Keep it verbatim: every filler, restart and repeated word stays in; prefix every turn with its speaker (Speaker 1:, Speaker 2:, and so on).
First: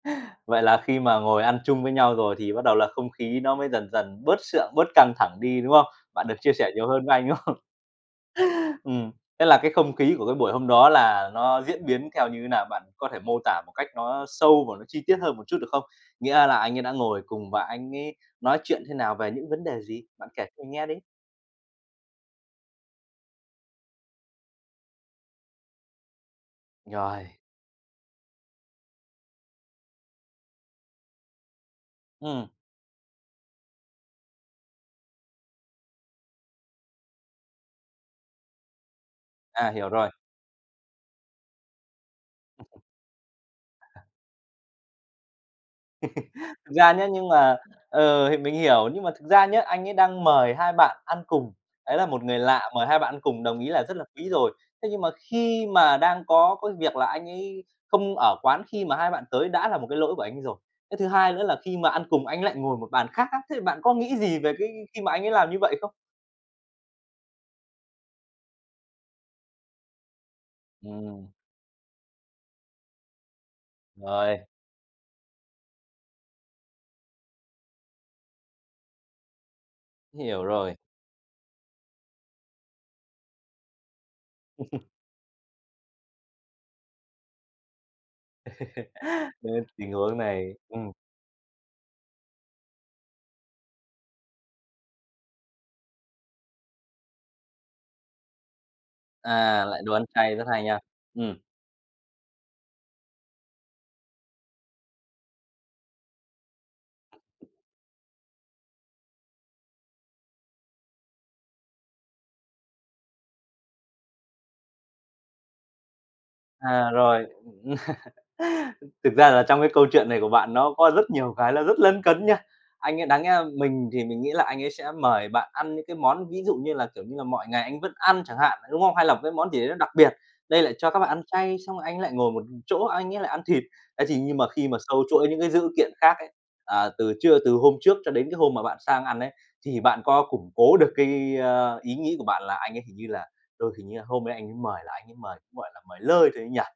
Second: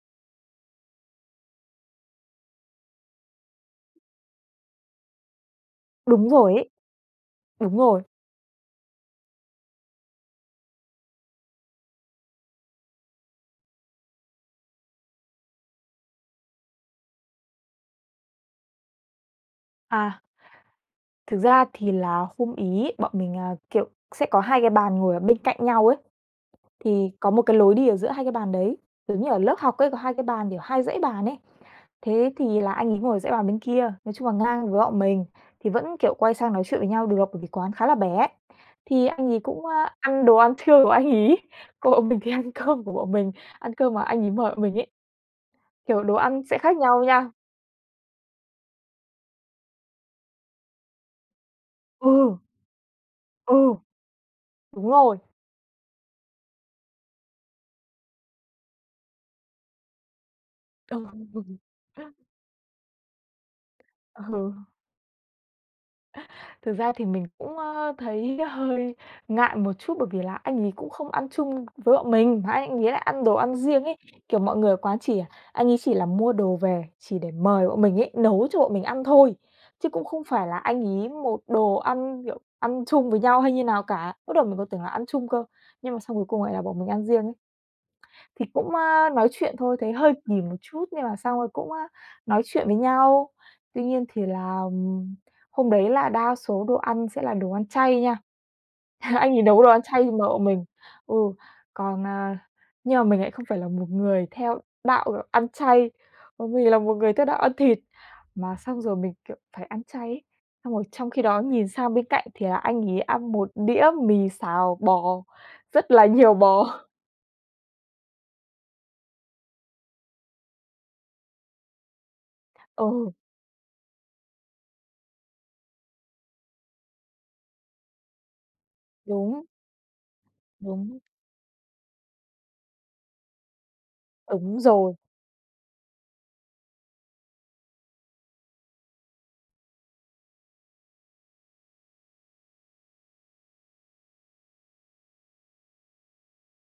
Speaker 1: Vậy là khi mà ngồi ăn chung với nhau rồi thì bắt đầu là không khí nó mới dần dần bớt sượng, bớt căng thẳng đi, đúng không? Bạn
Speaker 2: Đúng
Speaker 1: được
Speaker 2: rồi
Speaker 1: chia
Speaker 2: ấy.
Speaker 1: sẻ nhiều hơn với anh, đúng không?
Speaker 2: Đúng rồi.
Speaker 1: Ừm. Thế là cái không khí của cái buổi hôm đó là nó diễn biến theo như thế nào? Bạn có thể mô tả một cách nó sâu và nó chi tiết hơn một chút được không? Nghĩa là anh ấy đã ngồi cùng và anh ấy nói chuyện thế nào, về những vấn đề gì?
Speaker 2: À.
Speaker 1: Bạn kể cho mình nghe đi.
Speaker 2: Thực ra thì là hôm ấy bọn mình, à, kiểu, sẽ có hai cái bàn ngồi ở bên cạnh nhau ấy, thì có
Speaker 1: Rồi.
Speaker 2: một cái lối đi ở giữa hai cái bàn đấy, giống như ở lớp học ấy có hai cái bàn kiểu hai dãy bàn ấy. Thế
Speaker 1: Ừm.
Speaker 2: thì là anh ấy ngồi ở dãy bàn bên kia, nói chung là ngang với bọn mình, thì vẫn, kiểu, quay sang nói chuyện với nhau được bởi vì quán khá là bé. Thì anh ấy cũng,
Speaker 1: À,
Speaker 2: ơ,
Speaker 1: hiểu rồi.
Speaker 2: ăn đồ ăn trưa của anh ấy, còn bọn mình thì ăn cơm của bọn mình, ăn cơm mà anh ấy mời bọn mình ấy. Kiểu đồ ăn sẽ
Speaker 1: Thực
Speaker 2: khác
Speaker 1: ra
Speaker 2: nhau
Speaker 1: nhá, nhưng
Speaker 2: nha.
Speaker 1: mà, ờ, thì mình hiểu, nhưng mà thực ra nhá, anh ấy đang mời hai bạn ăn cùng, đấy là một
Speaker 2: Ừ.
Speaker 1: người lạ mời hai bạn ăn cùng, đồng ý
Speaker 2: Ừ.
Speaker 1: là rất là quý rồi.
Speaker 2: Đúng
Speaker 1: Thế nhưng mà
Speaker 2: rồi.
Speaker 1: khi mà đang có cái việc là anh ấy không ở quán khi mà hai bạn tới, đã là một cái lỗi của anh ấy rồi. Cái thứ hai nữa là
Speaker 2: Ừ.
Speaker 1: khi mà ăn cùng anh ấy lại ngồi một bàn khác á, thế thì bạn có nghĩ gì về
Speaker 2: Ừ.
Speaker 1: cái khi mà anh ấy làm như vậy không?
Speaker 2: Thực ra thì mình cũng, ơ, thấy hơi ngại một chút, bởi vì là anh ấy cũng không ăn
Speaker 1: Ừm.
Speaker 2: chung với bọn mình, mà anh anh ấy lại ăn đồ ăn riêng ấy,
Speaker 1: Rồi.
Speaker 2: kiểu, mọi người ở quán chỉ, à, anh ấy chỉ là mua đồ về chỉ để mời bọn mình ấy, nấu cho bọn mình ăn thôi, chứ cũng không
Speaker 1: Hiểu
Speaker 2: phải là
Speaker 1: rồi.
Speaker 2: anh ấy một đồ ăn, kiểu, ăn chung với nhau hay như nào cả. Bắt đầu mình còn tưởng là ăn chung cơ, nhưng mà xong cuối cùng lại là bọn mình ăn riêng ấy. Thì cũng, ơ, nói chuyện
Speaker 1: Nên
Speaker 2: thôi, thấy
Speaker 1: tình
Speaker 2: hơi
Speaker 1: huống
Speaker 2: kì
Speaker 1: này
Speaker 2: một chút
Speaker 1: ừm.
Speaker 2: nhưng mà xong rồi cũng, ơ, nói chuyện với nhau. Tuy nhiên thì là, ừm, hôm đấy là đa số đồ ăn sẽ là đồ ăn chay nha. Anh ấy nấu
Speaker 1: À,
Speaker 2: đồ ăn
Speaker 1: lại đồ
Speaker 2: chay
Speaker 1: ăn
Speaker 2: để mời
Speaker 1: chay, rất
Speaker 2: bọn
Speaker 1: hay
Speaker 2: mình,
Speaker 1: nha.
Speaker 2: ừ,
Speaker 1: Ừm.
Speaker 2: còn, à nhưng mà mình lại không phải là một người theo đạo ăn chay, bởi vì là một người theo đạo ăn thịt. Mà xong rồi mình, kiểu, phải ăn chay ấy, xong rồi trong khi đó nhìn sang bên cạnh thì là anh ấy ăn một đĩa mì xào bò rất là nhiều bò.
Speaker 1: À, rồi. Thực ra là trong cái câu chuyện này của bạn nó có rất nhiều cái là rất lấn cấn nha. Anh ấy
Speaker 2: Ừ.
Speaker 1: đáng nhẽ là mình thì mình nghĩ là anh ấy sẽ mời bạn ăn những cái món ví dụ như là, kiểu như là, mọi ngày anh vẫn ăn chẳng hạn, đúng không? Hay là một cái
Speaker 2: Đúng.
Speaker 1: món gì đấy nó đặc biệt. Đây lại cho các
Speaker 2: Đúng.
Speaker 1: bạn ăn chay, xong rồi anh ấy lại ngồi một chỗ anh ấy lại ăn thịt. Thế thì nhưng mà
Speaker 2: Đúng
Speaker 1: khi mà
Speaker 2: rồi.
Speaker 1: xâu chuỗi những cái dữ kiện khác ấy, à, từ trưa từ hôm trước cho đến cái hôm mà bạn sang ăn ấy, thì bạn có củng cố được cái, ơ, ý nghĩ của bạn là anh ấy hình như là đôi hình như là hôm đấy anh ấy mời là anh ấy mời cũng, gọi là, mời lơi thôi ấy nhỉ?